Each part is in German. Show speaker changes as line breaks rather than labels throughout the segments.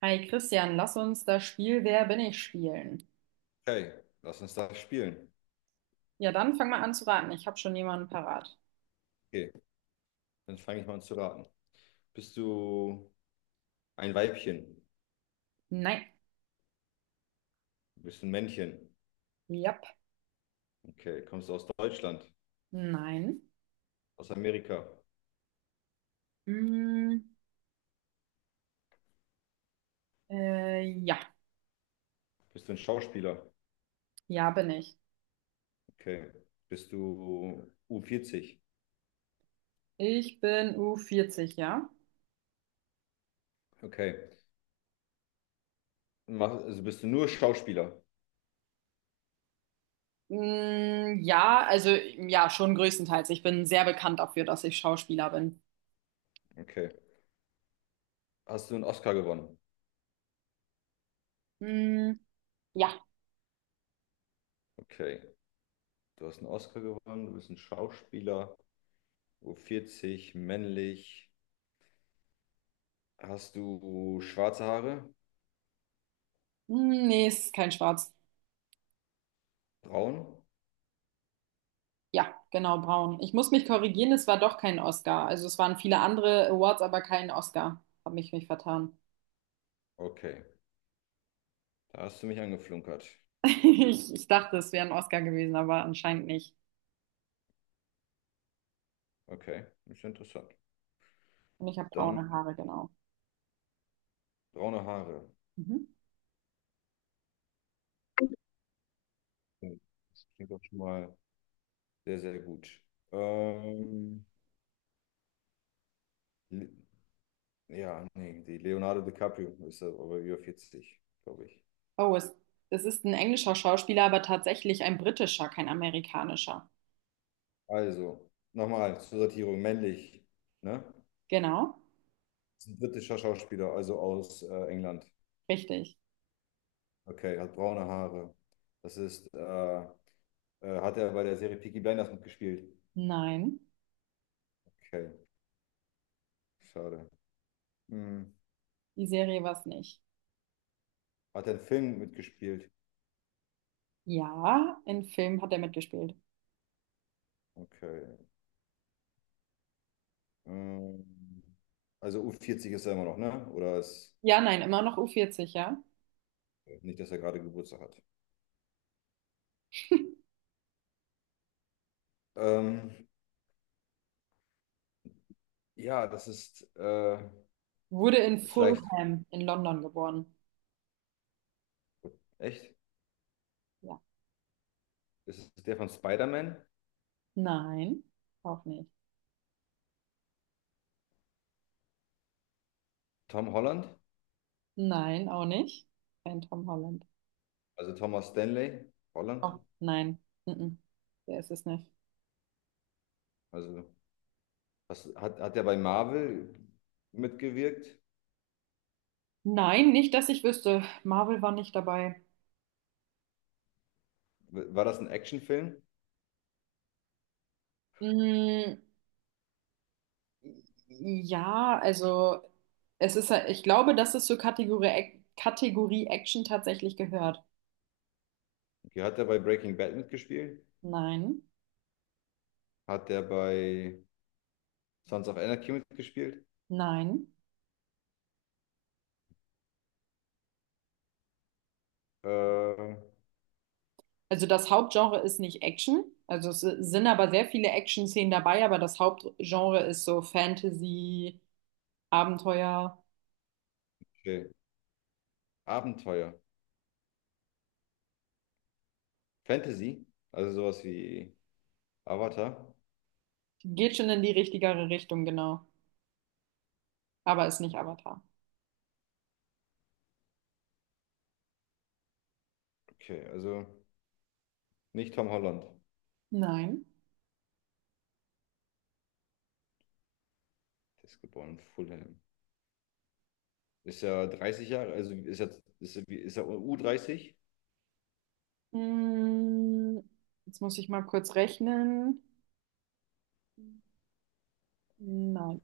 Hi Christian, lass uns das Spiel Wer bin ich spielen.
Okay, lass uns das spielen.
Ja, dann fang mal an zu raten. Ich habe schon jemanden parat.
Okay, dann fange ich mal an zu raten. Bist du ein Weibchen?
Nein.
Bist du ein Männchen?
Jap.
Okay, kommst du aus Deutschland?
Nein.
Aus Amerika?
Mm, ja.
Bist du ein Schauspieler?
Ja bin ich.
Okay, bist du u vierzig?
Ich bin u vierzig, ja?
Okay, also bist du nur Schauspieler?
Ja, also ja, schon größtenteils. Ich bin sehr bekannt dafür, dass ich Schauspieler bin.
Okay, hast du einen Oscar gewonnen?
Mm, ja.
Okay, du hast einen Oscar gewonnen, du bist ein Schauspieler, u vierzig, männlich. Hast du schwarze Haare?
Mm, nee, ist kein Schwarz.
Braun?
Ja, genau, braun. Ich muss mich korrigieren, es war doch kein Oscar. Also es waren viele andere Awards, aber kein Oscar. Hab mich vertan.
Okay, da hast du mich angeflunkert.
Ich dachte, es wäre ein Oscar gewesen, aber anscheinend nicht.
Okay, ist ja interessant.
Und ich habe
Dann
braune Haare, genau.
braune Haare.
Mhm.
Oh, das klingt doch schon mal sehr, sehr gut. Ähm, Le- ja, nee, die Leonardo DiCaprio ist aber über 40, glaube ich.
Oh, es, Es ist ein englischer Schauspieler, aber tatsächlich ein britischer, kein amerikanischer.
Also, nochmal zur Sortierung, männlich, ne?
Genau,
Ist ein britischer Schauspieler, also aus England.
richtig.
Okay, hat braune Haare. Das ist, hat er bei der Serie Peaky Blinders mitgespielt?
Nein,
Okay, schade. Hm.
die Serie war es nicht.
Hat er einen Film mitgespielt?
Ja, in Film hat er mitgespielt.
Okay. Ähm, also u vierzig ist er immer noch, ne? Oder ist
Ja, nein, immer noch U40, ja.
nicht, dass er gerade Geburtstag hat? Ähm, ja, das ist
Wurde in
vielleicht
Fulham in London geboren.
echt.
Ja.
Das ist der von Spider-Man,
Nein, auch nicht.
Tom Holland,
Nein, auch nicht. Kein Tom Holland.
also Thomas Stanley, Holland.
Auch nein. Mhm. Der ist es nicht.
Also was, hat er bei Marvel mitgewirkt?
Nein, nicht, dass ich wüsste. Marvel war nicht dabei.
War das ein Actionfilm?
Mm, ja, ja, ich glaube, dass es zur Kategorie Action tatsächlich gehört.
Okay, hat er bei Breaking Bad mitgespielt?
Nein,
Hat er bei Sons of Anarchy mitgespielt?
nein.
Äh,
Also das Hauptgenre ist nicht Action. Es sind aber sehr viele Action-Szenen dabei, aber das Hauptgenre ist so Fantasy, Abenteuer.
okay. Abenteuer, Fantasy, also sowas wie Avatar?
Geht schon in die richtigere Richtung, genau. Aber ist nicht Avatar.
Okay, also nicht Tom Holland.
Nein.
Der ist geboren in Fulham. Ist ja 30 Jahre, also ist er u 30?
Mm, Jetzt muss ich mal kurz rechnen. Nein.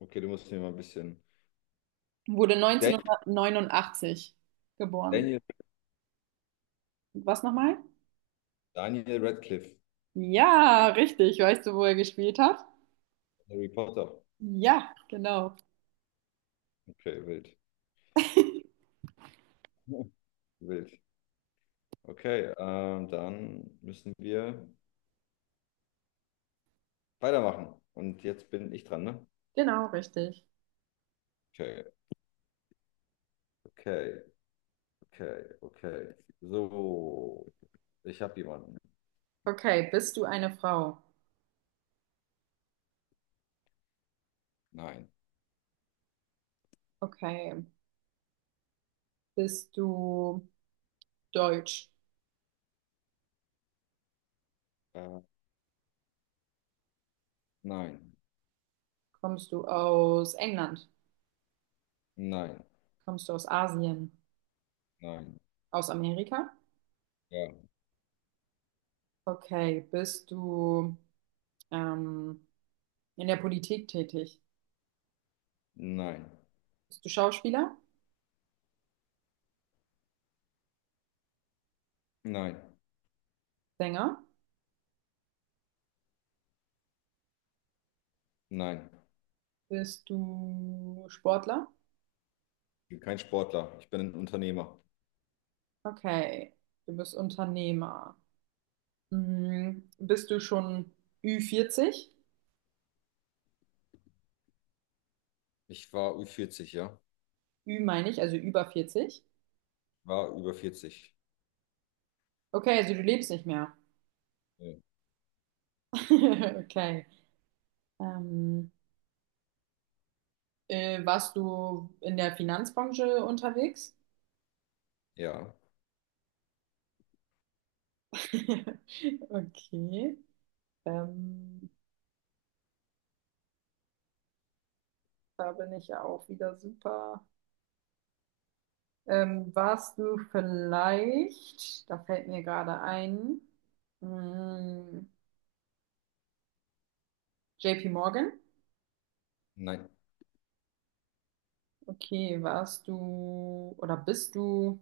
Okay, du musst mir mal ein bisschen.
Wurde
Dan-
1989 geboren.
Daniel,
Was nochmal?
Daniel Radcliffe,
Ja, richtig. Weißt du, wo er gespielt hat?
Harry Potter.
Ja, genau.
Okay, wild. Wild. Okay, dann müssen wir weitermachen. Und jetzt bin ich dran, ne?
Genau, richtig.
Okay, okay, okay, okay. So, ich habe jemanden.
Okay, bist du eine Frau?
Nein.
Okay. Bist du deutsch?
Äh, nein.
Kommst du aus England?
Nein.
Kommst du aus Asien?
Nein.
Aus Amerika?
Ja.
Okay. Bist du ähm, in der Politik tätig?
Nein.
Bist du Schauspieler?
Nein,
Sänger?
nein,
Bist du Sportler?
ich bin kein Sportler. Ich bin ein Unternehmer.
Okay, du bist Unternehmer. Hm, bist du schon Ü40?
Ich war über 40, ja.
Ü meine ich, also über 40.
War über 40.
Okay, also du lebst nicht mehr.
Ja.
Okay. Ähm, Warst du in der Finanzbranche unterwegs?
Ja.
Okay. Ähm, Da bin ich ja auch wieder super. Warst du vielleicht, da fällt mir gerade ein, hm, JP Morgan?
Nein,
Okay, warst du oder bist du,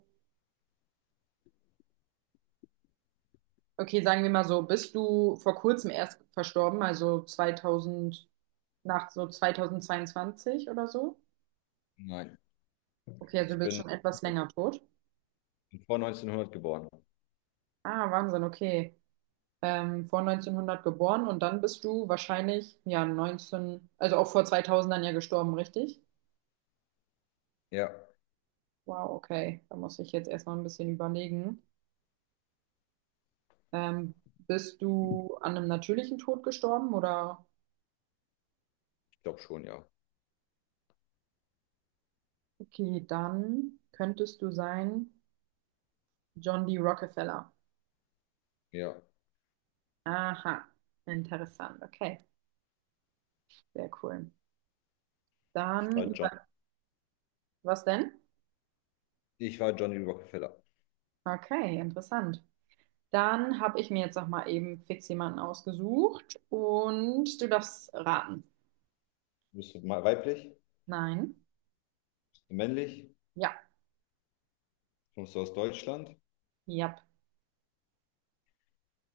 okay, sagen wir mal so, bist du vor kurzem erst verstorben, also 2000, nach so 2022 oder so?
nein.
Okay, also du
Ich
bist
bin
schon etwas länger tot.
vor 1900 geboren.
Ah, Wahnsinn, okay. Vor 1900 geboren und dann bist du wahrscheinlich, ja, 19, also auch vor 2000 dann ja gestorben, richtig?
Ja,
Wow, okay, da muss ich jetzt erstmal ein bisschen überlegen. Bist du an einem natürlichen Tod gestorben oder?
ich glaube schon, ja.
Okay, dann könntest du sein John D. Rockefeller.
Ja,
Aha, interessant. Okay, sehr cool.
ich
Dann,
war John.
was denn?
Ich war Johnny Rockefeller.
Okay, interessant. Dann habe ich mir jetzt noch mal eben fix jemanden ausgesucht und du darfst raten.
Weiblich?
Nein.
Bist du männlich?
Ja.
Kommst du aus Deutschland?
Ja.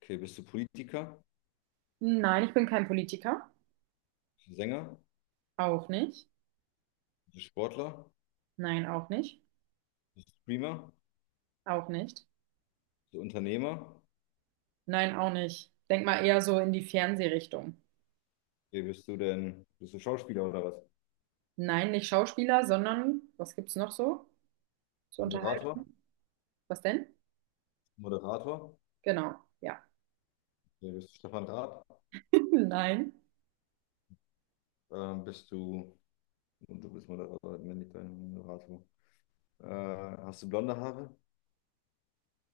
Okay, bist du Politiker?
Nein, ich bin kein Politiker.
Bist du Sänger?
Auch nicht.
Bist du Sportler?
Nein, auch nicht.
Bist du Streamer?
Auch nicht.
Bist du Unternehmer?
Nein, auch nicht. Denk mal eher so in die Fernsehrichtung.
Okay, bist du Schauspieler oder was?
Nein, nicht Schauspieler, sondern was gibt's noch so zur
Moderator?
Unterhaltung? Was denn?
Moderator?
Genau, ja.
Okay, bist du Stefan Raab?
Nein.
Ähm, bist du, du bist Moderator, männlich, dein Moderator. Äh, hast du blonde Haare?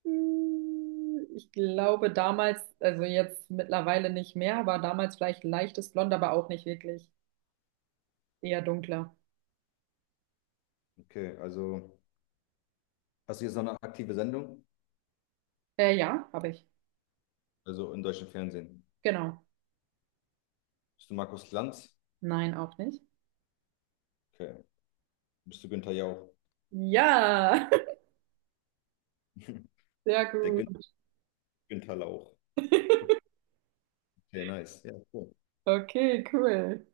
Hm, ich glaube damals, also jetzt mittlerweile nicht mehr, aber damals vielleicht leichtes Blond, aber auch nicht wirklich. Eher dunkler.
Okay, also hast du jetzt noch eine aktive Sendung?
Ja, habe ich.
Also im deutschen Fernsehen.
Genau.
Bist du Markus Lanz?
Nein, auch nicht.
Okay. Bist du Günther Jauch?
Ja, sehr
Der
gut.
Günther Lauch. Okay, nice. Ja, cool.
Okay, cool.